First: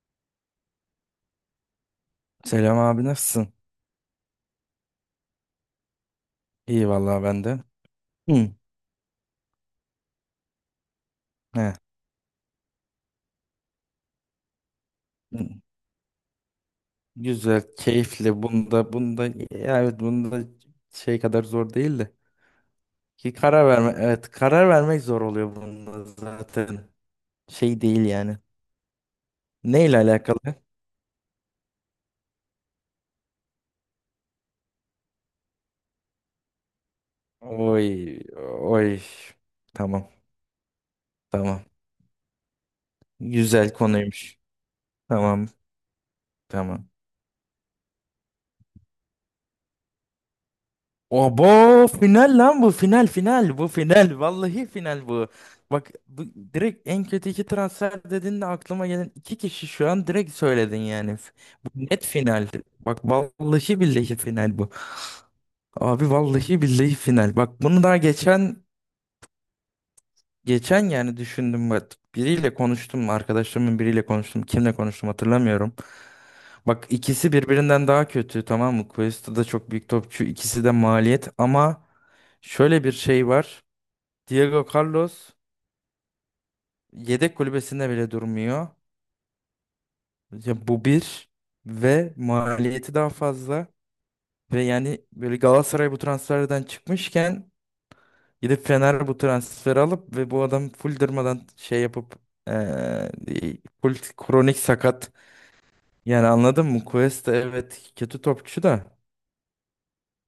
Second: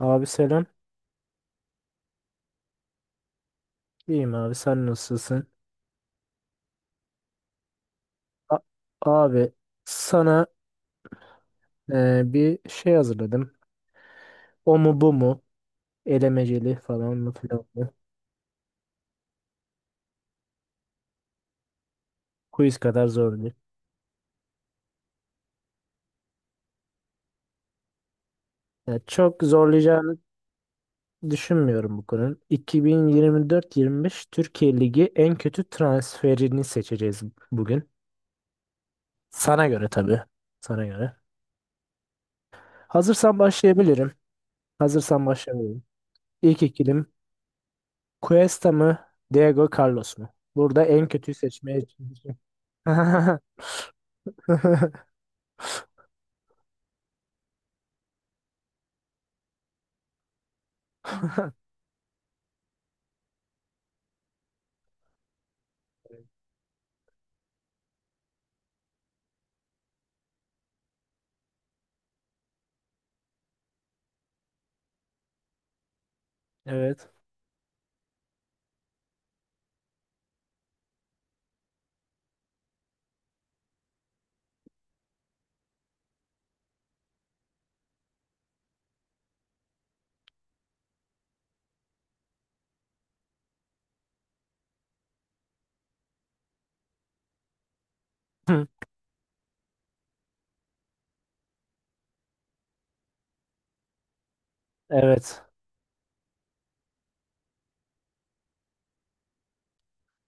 Abi selam. Selam abi, nasılsın? İyiyim abi sen nasılsın? İyi vallahi ben de. Hı. A- abi sana He. Bir şey hazırladım. O mu bu Hı. mu? Elemeceli falan mı Güzel, filan mı? keyifli. Bunda ya, evet bunda şey kadar zor değil de Quiz kadar ki, zor değil. karar verme, evet karar vermek zor oluyor bunda zaten. Şey değil yani. Yani çok Neyle zorlayacağını alakalı? düşünmüyorum bu konunun. 2024-25 Türkiye Ligi en kötü transferini seçeceğiz bugün. Oy oy. Sana göre tabii. Tamam. Sana göre. Tamam. Hazırsan Güzel başlayabilirim. konuymuş. Hazırsan Tamam. başlayabilirim. İlk Tamam. ikilim Cuesta mı? Diego Carlos mu? Burada en kötüyü seçmeye Obo, final lan bu, final, final bu final, vallahi final bu. Bak bu, direkt en kötü iki transfer dediğinde aklıma gelen iki kişi şu an, direkt söyledin yani. Bu net final. Bak vallahi billahi final bu. Abi vallahi billahi final. Bak bunu daha geçen yani düşündüm bak. Biriyle konuştum, arkadaşlarımın biriyle konuştum. Kimle konuştum hatırlamıyorum. Bak Evet. ikisi birbirinden daha kötü, tamam mı? Cuesta da çok büyük topçu, ikisi de maliyet ama şöyle bir şey var. Diego Carlos yedek kulübesinde bile durmuyor. Ya bu bir, ve maliyeti daha fazla, ve yani böyle Galatasaray bu transferden çıkmışken gidip Hı, Fener bu transferi alıp ve bu adam full durmadan şey yapıp, eee, full kronik sakat Evet. yani, anladın mı? Cuesta evet, kötü topçu da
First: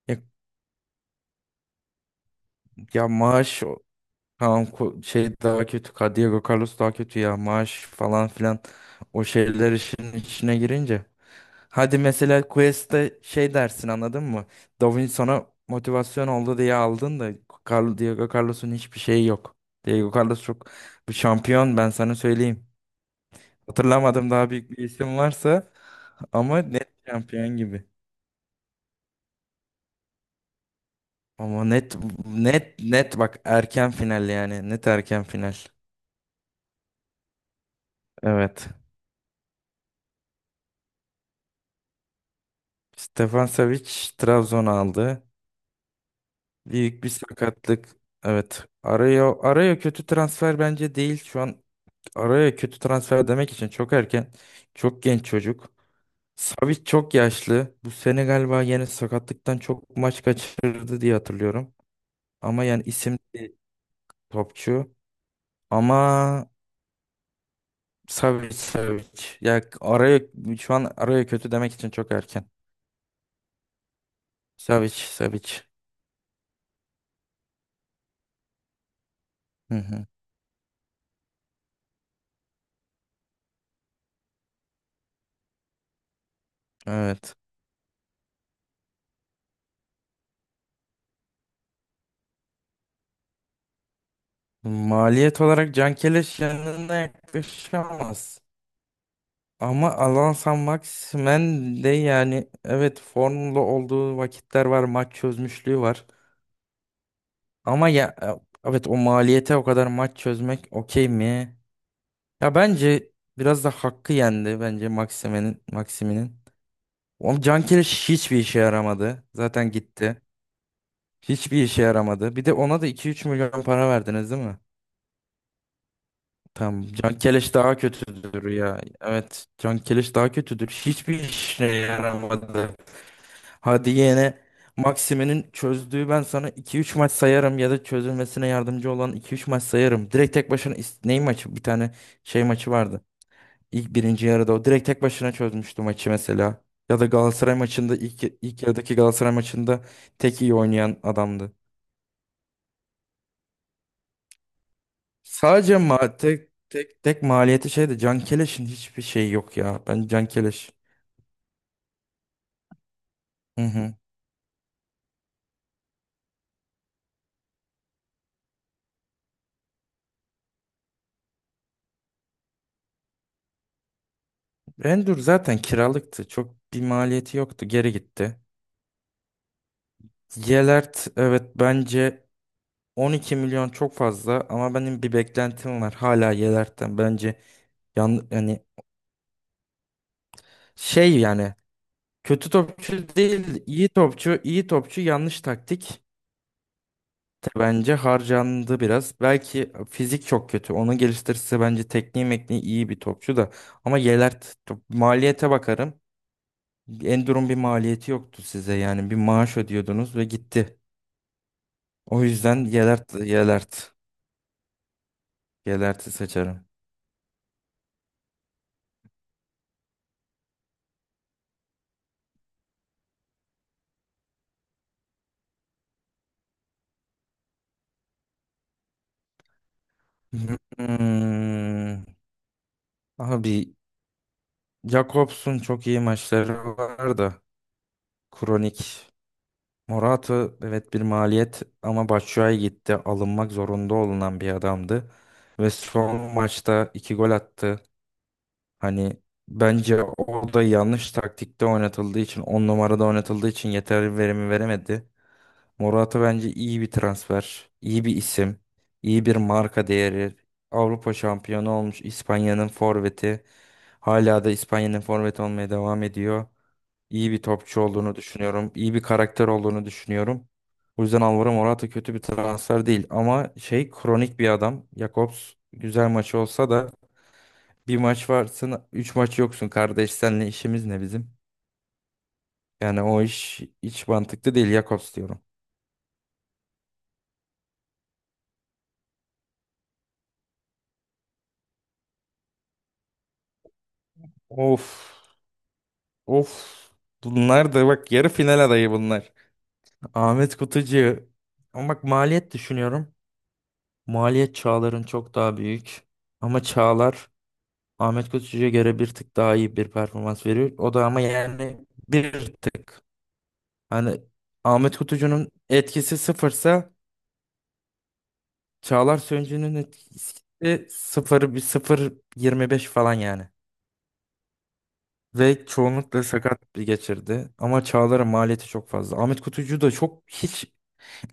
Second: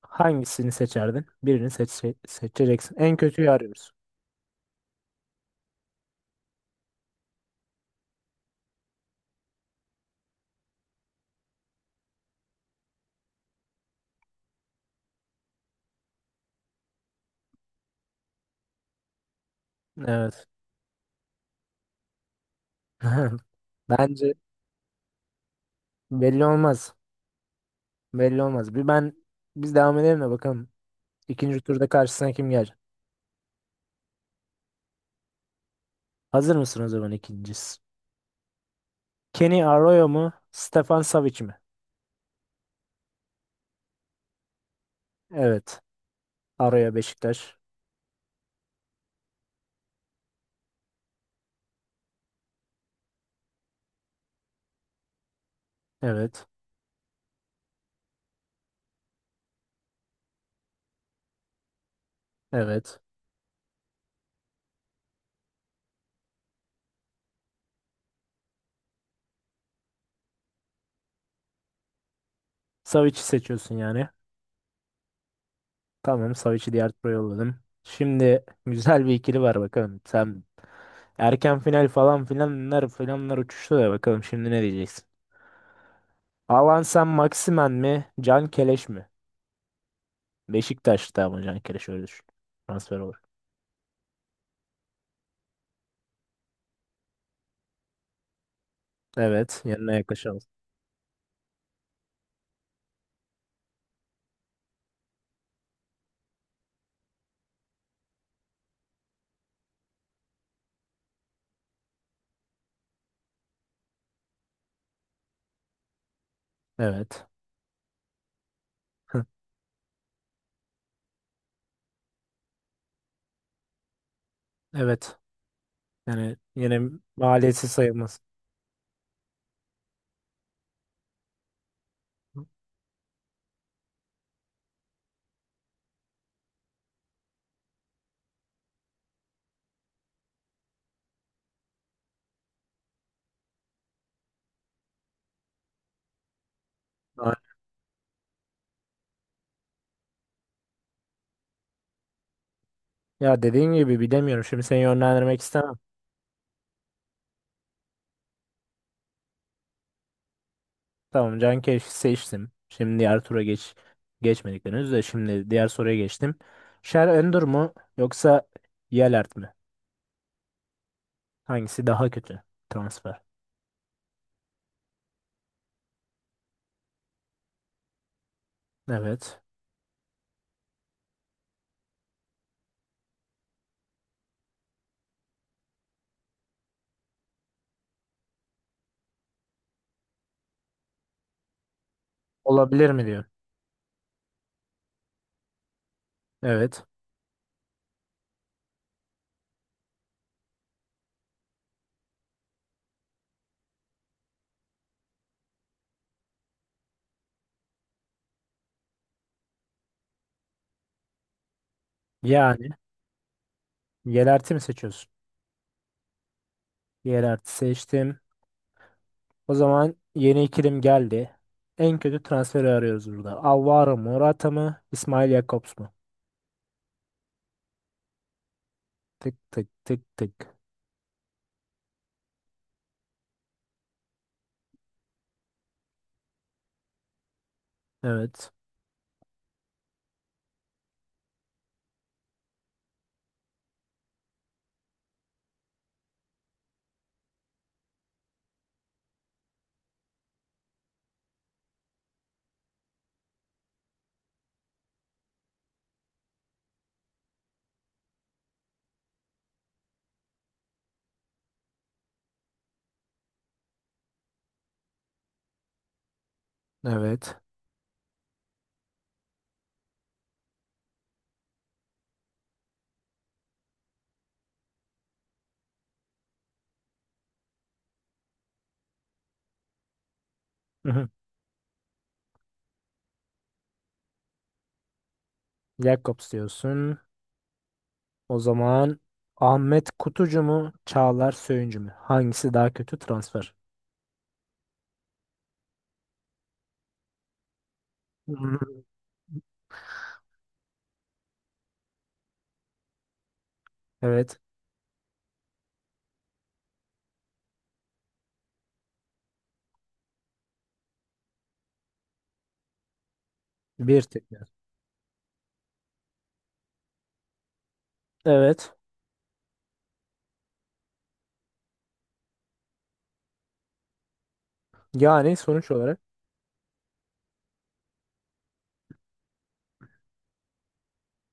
ya, Hangisini seçerdin? Birini seçeceksin. ya En kötüyü maaş. arıyoruz. Tamam, şey daha kötü. Diego Carlos daha kötü ya. Maaş falan filan. O şeyler işin içine girince. Hadi mesela Quest'te şey dersin, anladın mı? Davinson'a motivasyon oldu diye aldın da, Diego Carlos'un hiçbir şeyi yok. Diego Carlos Evet. çok bir şampiyon, ben sana söyleyeyim. Bence Hatırlamadım, daha büyük bir isim varsa, belli ama net olmaz. şampiyon gibi. Belli olmaz. Bir ben biz devam edelim de bakalım. İkinci Ama turda net, karşısına kim net, gelecek? net bak, erken final yani, net erken final. Hazır mısın o zaman ikincisi? Evet. Kenny Arroyo mu? Stefan Savic mi? Stefan Savic, Trabzon aldı. Evet. Arroyo Büyük bir Beşiktaş. sakatlık. Evet. Araya kötü transfer bence değil. Şu an araya kötü transfer demek için çok erken. Çok genç çocuk. Evet. Savic çok yaşlı. Bu sene galiba yine sakatlıktan çok maç kaçırdı diye hatırlıyorum. Ama yani Evet. isim, topçu. Ama Savic Savic. Ya araya, şu an araya kötü demek için çok erken. Savic'i seçiyorsun yani. Savic Savic. Tamam, Savic'i diğer tura yolladım. Şimdi güzel bir ikili var Hı bakalım. hı. Sen erken final falan filanlar filanlar uçuştu da bakalım şimdi ne diyeceksin. Alan sen Evet. Maximen mi? Can Keleş mi? Beşiktaş'ta ama Can Keleş öyle düşün. Transfer olur. Maliyet olarak Cankeleş yanına yaklaşamaz. Evet. Ama Yanına Alan yaklaşalım. San Maximen de, yani evet, formda olduğu vakitler var. Maç çözmüşlüğü var. Ama ya evet, o maliyete o kadar maç çözmek okey mi? Ya bence biraz da hakkı yendi bence Maximen'in, Maximin'in. Evet. O Cankeleş hiçbir işe yaramadı. Zaten gitti. Hiçbir işe yaramadı. Bir de ona da 2 3 milyon para verdiniz değil mi? Evet. Yani yine Tamam. Can Keleş maliyeti daha sayılmaz. kötüdür ya. Evet. Can Keleş daha kötüdür. Hiçbir işine yaramadı. Hadi yine, Maxime'nin çözdüğü ben sana iki üç maç sayarım, ya da çözülmesine yardımcı olan iki üç maç sayarım. Direkt tek başına ney maçı? Bir tane şey maçı vardı. İlk birinci yarıda o direkt tek başına çözmüştü maçı mesela. Ya da Ma- Galatasaray maçında ilk yarıdaki Galatasaray maçında tek iyi oynayan adamdı. Ya dediğim gibi bilemiyorum. Şimdi seni yönlendirmek istemem. Sadece ma tek tek tek maliyeti şeydi. Can Keleş'in hiçbir şeyi yok ya. Ben Can Keleş. Tamam, Can Keleş'i seçtim. Şimdi diğer tura Hı geç hı. geçmedik henüz de şimdi diğer soruya geçtim. Şer Öndür mü yoksa Yelert mi? Hangisi daha kötü transfer? Endür zaten kiralıktı. Çok bir maliyeti yoktu. Geri gitti. Evet. Yelert, evet, bence 12 milyon çok fazla ama benim bir beklentim var hala Yelert'ten. Bence yani şey yani, kötü Olabilir mi topçu diyor. değil, iyi topçu, iyi topçu, yanlış taktik, Evet. bence harcandı biraz. Belki fizik çok kötü, onu geliştirirse bence tekniği mekniği iyi bir topçu da, ama Yelert, maliyete bakarım. Enduro'nun bir maliyeti yoktu size, yani bir maaş ödüyordunuz ve gitti. O yüzden Yani Yelert, yerelti mi seçiyorsun? Yelert'i seçerim. Yerelti seçtim. O zaman yeni ikilim geldi. En kötü transferi arıyoruz burada. Alvaro Morata mı? İsmail Jakobs mu? Tık tık tık tık. Hmm. Abi, Jakobs'un çok iyi maçları vardı. Evet. Kronik. Morata, evet bir maliyet, ama Batshuayi gitti. Alınmak zorunda olunan bir adamdı. Ve son maçta 2 gol attı. Hani bence orada yanlış taktikte oynatıldığı için, 10 numarada oynatıldığı için yeterli verimi veremedi. Morata bence iyi bir transfer, iyi bir isim, iyi bir marka değeri. Avrupa şampiyonu olmuş İspanya'nın forveti. Hala da İspanya'nın forveti olmaya devam ediyor. İyi Evet. bir topçu olduğunu düşünüyorum, iyi bir karakter olduğunu düşünüyorum. O yüzden Alvaro Morata kötü bir transfer değil, ama şey, kronik bir adam. Jakobs, güzel maçı olsa da bir maç varsın, üç maç yoksun kardeş. Seninle işimiz Hı ne hı. bizim? Yani o iş hiç mantıklı değil, Jakobs diyorum. Jakobs diyorsun. O zaman Ahmet Kutucu mu? Çağlar Söyüncü mü? Hangisi daha kötü transfer? Of. Of. Bunlar da bak, yarı Hı hı. final adayı bunlar. Ahmet Kutucu. Ama bak, maliyet düşünüyorum. Evet. Maliyet Çağlar'ın çok daha büyük. Ama Çağlar Ahmet Kutucu'ya göre bir tık daha iyi bir performans veriyor. O da ama yani bir tık. Bir Hani tekrar. Ahmet Kutucu'nun etkisi sıfırsa Evet. Çağlar Söncü'nün etkisi sıfır bir sıfır 25 falan yani. Yani Ve sonuç olarak çoğunlukla sakat bir geçirdi. Ama Çağlar'ın maliyeti çok fazla. Ahmet Kutucu da çok hiç.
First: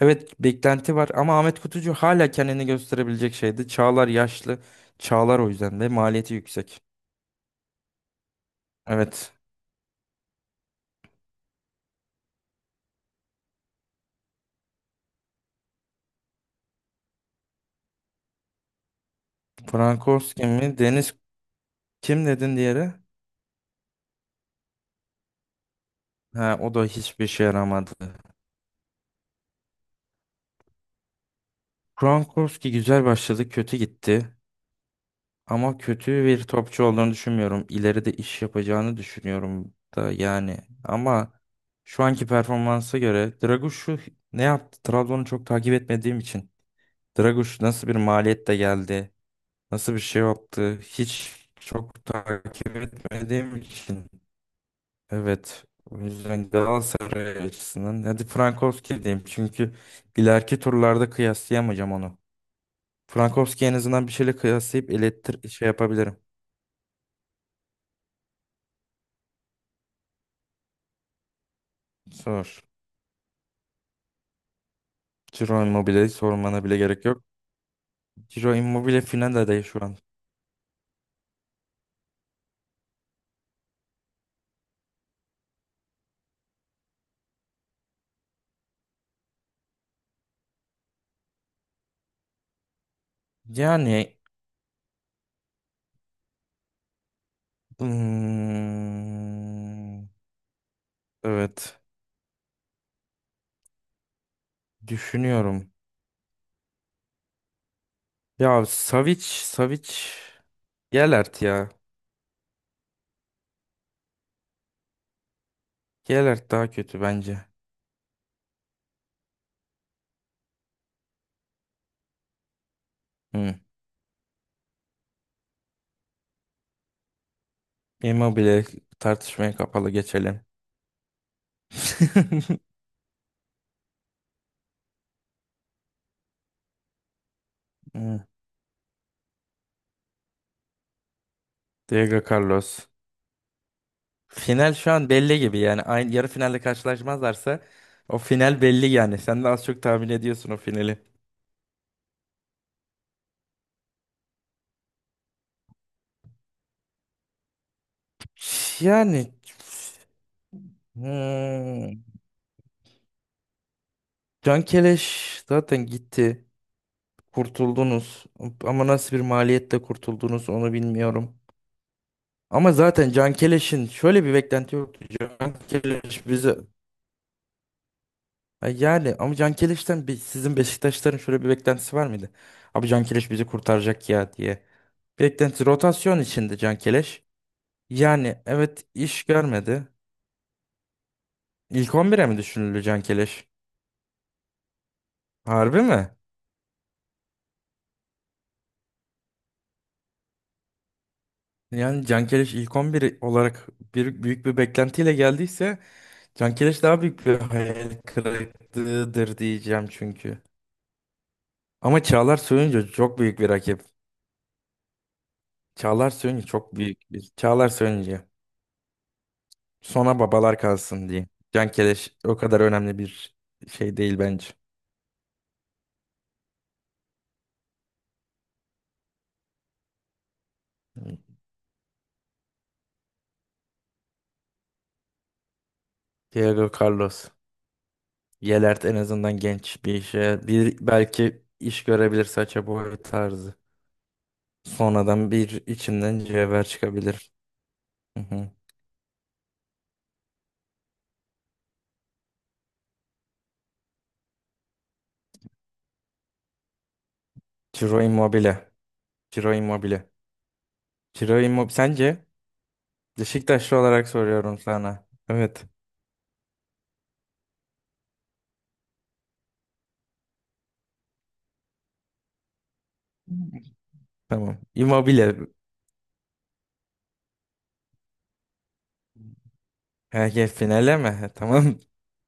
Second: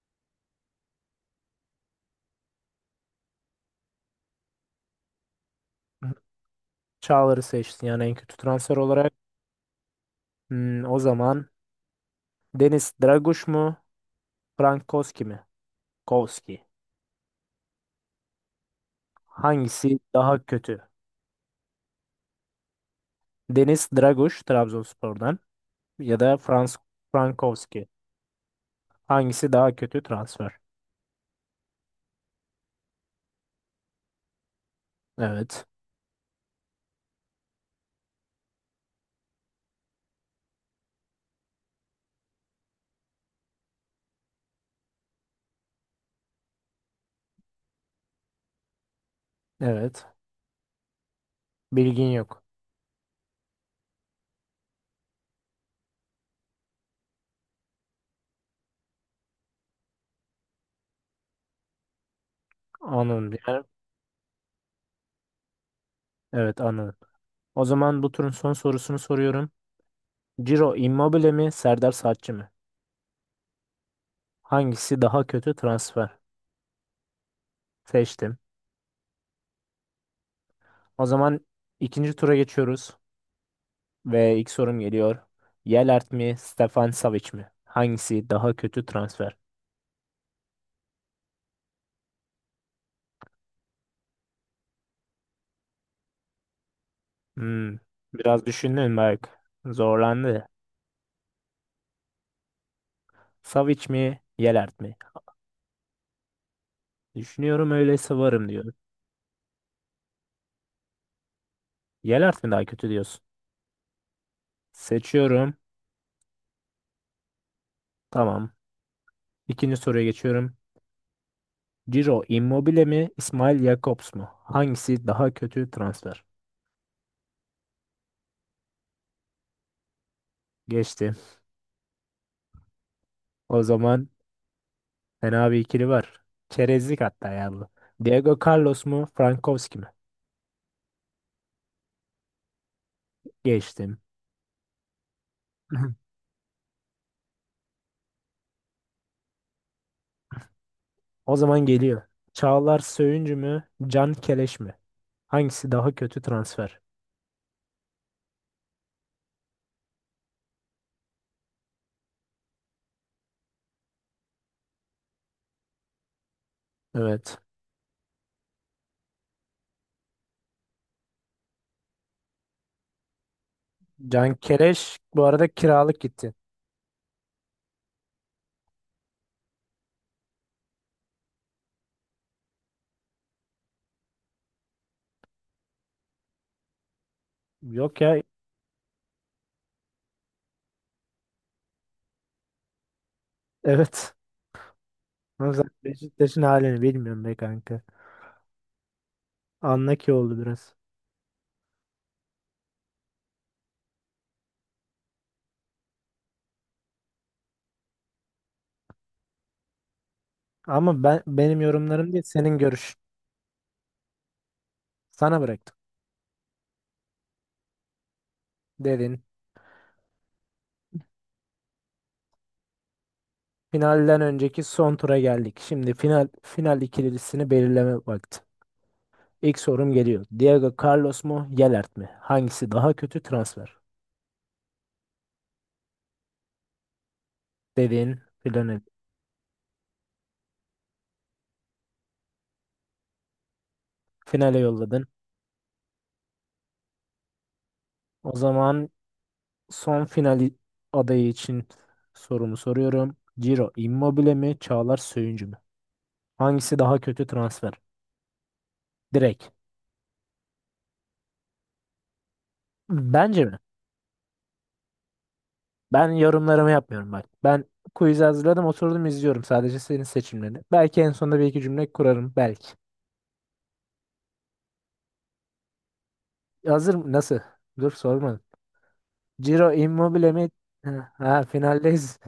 Evet beklenti var, ama Ahmet Kutucu hala kendini gösterebilecek şeydi. Çağlar yaşlı. Çağlar o yüzden de maliyeti yüksek. Çağlar'ı seçtin yani en kötü transfer olarak. Evet. Hmm, o zaman Deniz Draguş mu? Frank Koski mi? Koski. Hangisi daha Frankowski mi? kötü? Deniz, kim dedin diğeri? Deniz Draguş Trabzonspor'dan ya da Ha, o da hiçbir şey Frankowski. yaramadı. Hangisi daha kötü transfer? Frankowski güzel başladı, kötü gitti. Evet. Ama kötü bir topçu olduğunu düşünmüyorum. İleride iş yapacağını düşünüyorum da yani. Ama şu anki performansa göre Dragoş'u ne yaptı? Trabzon'u çok takip etmediğim için. Dragoş nasıl bir maliyetle geldi? Nasıl bir Evet. şey yaptı? Hiç çok Bilgin yok. takip etmediğim için. Evet. O yüzden Galatasaray açısından, hadi Frankowski diyeyim. Çünkü ileriki turlarda kıyaslayamayacağım onu. Anın bir yer. Frankowski en azından bir şeyle kıyaslayıp ilettir şey yapabilirim. Evet anın. O zaman bu turun son sorusunu soruyorum. Ciro Immobile mi? Serdar Saatçi Sor. mi? Hangisi daha kötü Ciro transfer? Immobile'yi sormana bile gerek yok. Seçtim. Ciro Immobile final adayı şu an. O zaman ikinci tura geçiyoruz. Ve ilk sorum geliyor. Yelert mi, Stefan Savic mi? Hangisi daha kötü transfer? Yani, Hmm, biraz düşündün bak. hmm, Zorlandı. evet Savic mi, Yelert mi? düşünüyorum. Düşünüyorum öyleyse varım Ya diyor. Savic Savic, Gelert ya. Yelert mi daha kötü diyorsun? Seçiyorum. Geralt daha kötü bence. Tamam. İkinci soruya geçiyorum. Ciro Immobile mi, Hı. İsmail Jakobs mu? Hangisi daha kötü transfer? Immobile, tartışmaya kapalı, geçelim. Geçti. O zaman fena bir ikili var. Çerezlik hatta ya bu. Hı. Diego Carlos mu, Frankowski mi? Diego Carlos. Geçtim. Final şu an belli gibi yani, aynı yarı finalde karşılaşmazlarsa o final belli yani. Sen de az çok tahmin ediyorsun o finali. O zaman geliyor. Çağlar Söyüncü mü? Can Keleş mi? Hangisi daha kötü transfer? Yani, hmm, Can Keleş zaten gitti. Evet. Kurtuldunuz. Ama nasıl bir maliyetle kurtuldunuz onu bilmiyorum. Ama zaten Can Keleş'in şöyle bir Can beklenti Keleş yoktu. bu arada Can kiralık Keleş gitti. bize. Ha, yani ama Can Keliş'ten bir, sizin Beşiktaşların şöyle bir beklentisi var mıydı? Abi, Can Keleş bizi kurtaracak ya diye. Beklenti rotasyon içinde Can Keleş. Yok ya. Yani evet, iş görmedi. İlk 11'e mi düşünüldü Can Keleş? Evet. Ama zaten Harbi mi? Beşiktaş'ın halini bilmiyorum be kanka. Anla ki oldu biraz. Yani Can Keleş ilk on biri olarak bir, büyük bir beklentiyle geldiyse Can Keleş daha büyük bir hayal kırıklığıdır diyeceğim çünkü. Ama benim Ama yorumlarım değil Çağlar senin Söyüncü görüş. çok büyük bir rakip. Sana bıraktım. Çağlar Söyüncü çok büyük bir. Çağlar Söyüncü. Dedin. Sona babalar kalsın diyeyim. Can Keleş o kadar önemli bir şey değil Finalden bence. önceki son tura geldik. Şimdi final final ikilisini belirleme vakti. İlk sorum geliyor. Diego Hmm. Carlos mu, Yelert mi? Hangisi daha kötü transfer? Diego Carlos. Dedin filan. Yelert en azından genç bir işe. Bir, belki iş görebilir, saça boy tarzı. Finale yolladın. Sonradan bir içinden cevher çıkabilir. Hı O hı. zaman son final adayı için sorumu soruyorum. Ciro Immobile mi, Çağlar Söyüncü mü? Hangisi daha kötü transfer? Ciro Immobile. Direkt. Ciro Immobile. Ciro Immobile. Sence? Bence mi? Beşiktaşlı olarak soruyorum sana. Evet. Ben yorumlarımı yapmıyorum bak. Ben quiz hazırladım, oturdum izliyorum sadece senin seçimlerini. Belki en sonunda bir iki cümle kurarım belki. Tamam. Immobile. Hazır mı? Nasıl? Dur sormadım. Ciro Ha, Immobile mi? gel finale mi? Ha, Ha, ha, tamam. finaldeyiz.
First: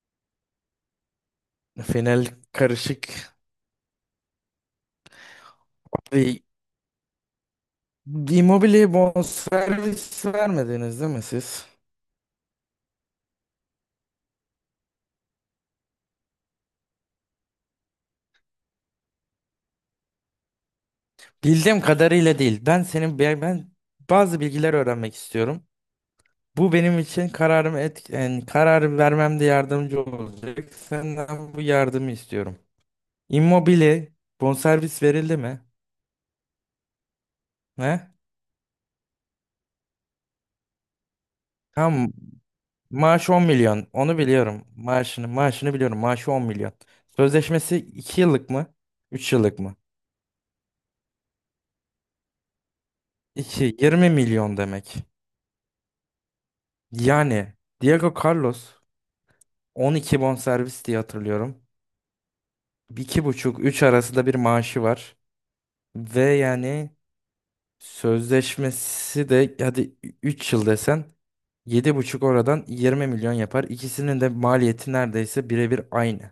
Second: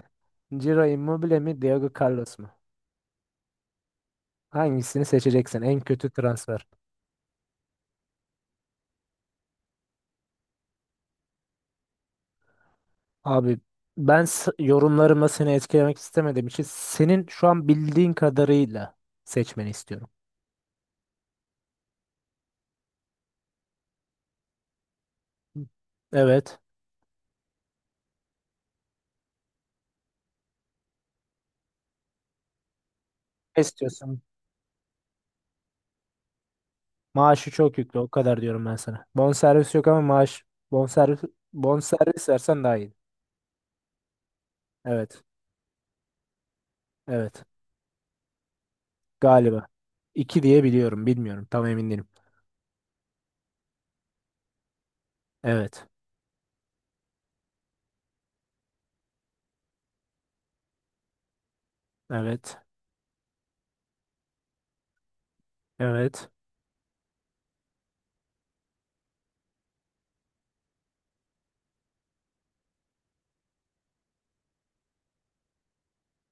Ciro Immobile mi, Diego Final Carlos mu? karışık. Hangisini seçeceksin? En kötü transfer. Immobile'ye bonservis vermediniz değil mi siz? Abi yorumlarımla seni etkilemek istemediğim için senin şu an bildiğin kadarıyla seçmeni istiyorum. Bildiğim kadarıyla değil. Ben senin ben ben bazı bilgiler öğrenmek istiyorum. Hı. Evet. Bu benim için kararımı yani karar vermemde yardımcı olacak. Senden bu yardımı istiyorum. Ne Immobile istiyorsun? bonservis verildi mi? Maaşı çok yüklü o Ne? kadar diyorum ben sana. Bonservis yok ama maaş bonservis Tam bonservis versen daha iyi. maaş 10 milyon. Onu biliyorum. Evet. Maaşını biliyorum. Maaşı 10 milyon. Evet. Sözleşmesi 2 yıllık mı? 3 yıllık Galiba. mı? İki diye biliyorum. Bilmiyorum. Tam emin değilim. 2, 20 milyon demek. Evet. Yani Diego Carlos 12 bonservis diye hatırlıyorum. Evet. İki buçuk üç arasında bir maaşı var. Ve Evet. yani sözleşmesi de hadi 3 yıl desen, yedi buçuk, oradan 20 milyon yapar. İkisinin de maliyeti neredeyse birebir aynı.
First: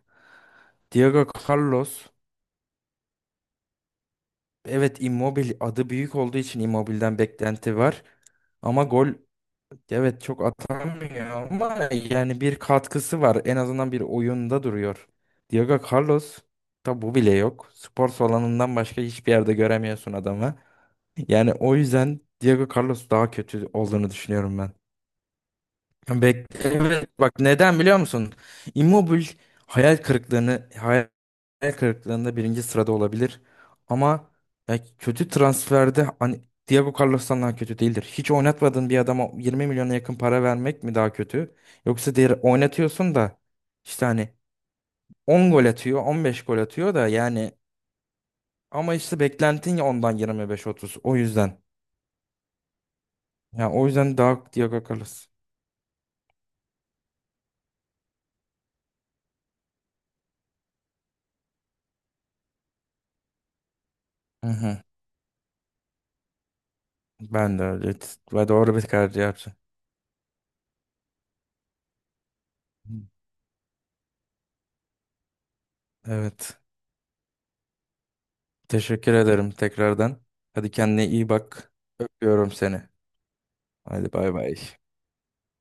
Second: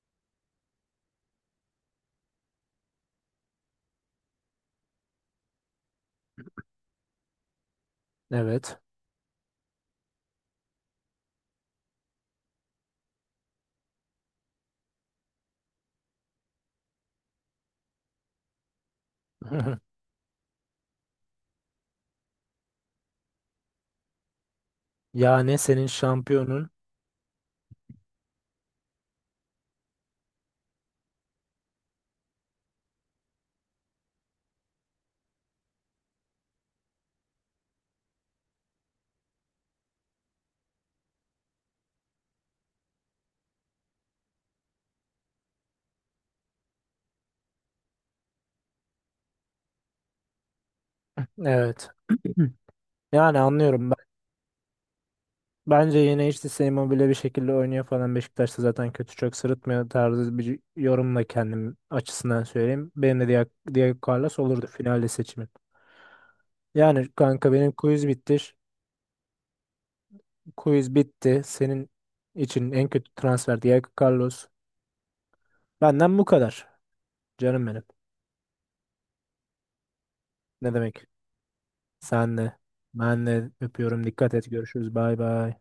Diego Carlos, evet Immobile adı büyük olduğu için Immobile'den beklenti var. Evet. Ama gol, evet çok atamıyor, ama yani bir katkısı var. En azından bir oyunda duruyor. Diego Carlos da bu bile yok. Spor salonundan başka hiçbir yerde göremiyorsun adamı. Yani o yüzden Diego Carlos daha kötü olduğunu düşünüyorum ben. Yani senin Bek şampiyonun. evet, bak neden biliyor musun? Immobile hayal kırıklığını, hayal kırıklığında birinci sırada olabilir. Ama ya kötü transferde, hani Diego Carlos'tan daha kötü değildir. Hiç oynatmadığın bir adama 20 milyona yakın para vermek mi daha kötü? Yoksa diğer oynatıyorsun da işte hani 10 gol atıyor, 15 gol atıyor da yani, ama işte beklentin ya ondan 25-30. O yüzden. Evet. Yani Ya o anlıyorum. yüzden daha Diego Carlos. Bence yine işte Immobile bir şekilde oynuyor falan. Beşiktaş'ta zaten kötü çok sırıtmıyor tarzı bir yorumla kendim açısından söyleyeyim. Benim de Diego Carlos Hı olurdu hı. finalde seçimin. Yani kanka Ben de benim öyle, quiz bitti. ve doğru bir karar yaptım. Quiz bitti. Senin için en kötü transfer Diego Carlos. Benden bu Evet. kadar. Canım benim. Teşekkür ederim tekrardan. Hadi, Ne demek? kendine iyi bak. Sen Öpüyorum de. seni. Ben de öpüyorum. Hadi Dikkat bay et. bay. Görüşürüz. Bay bay.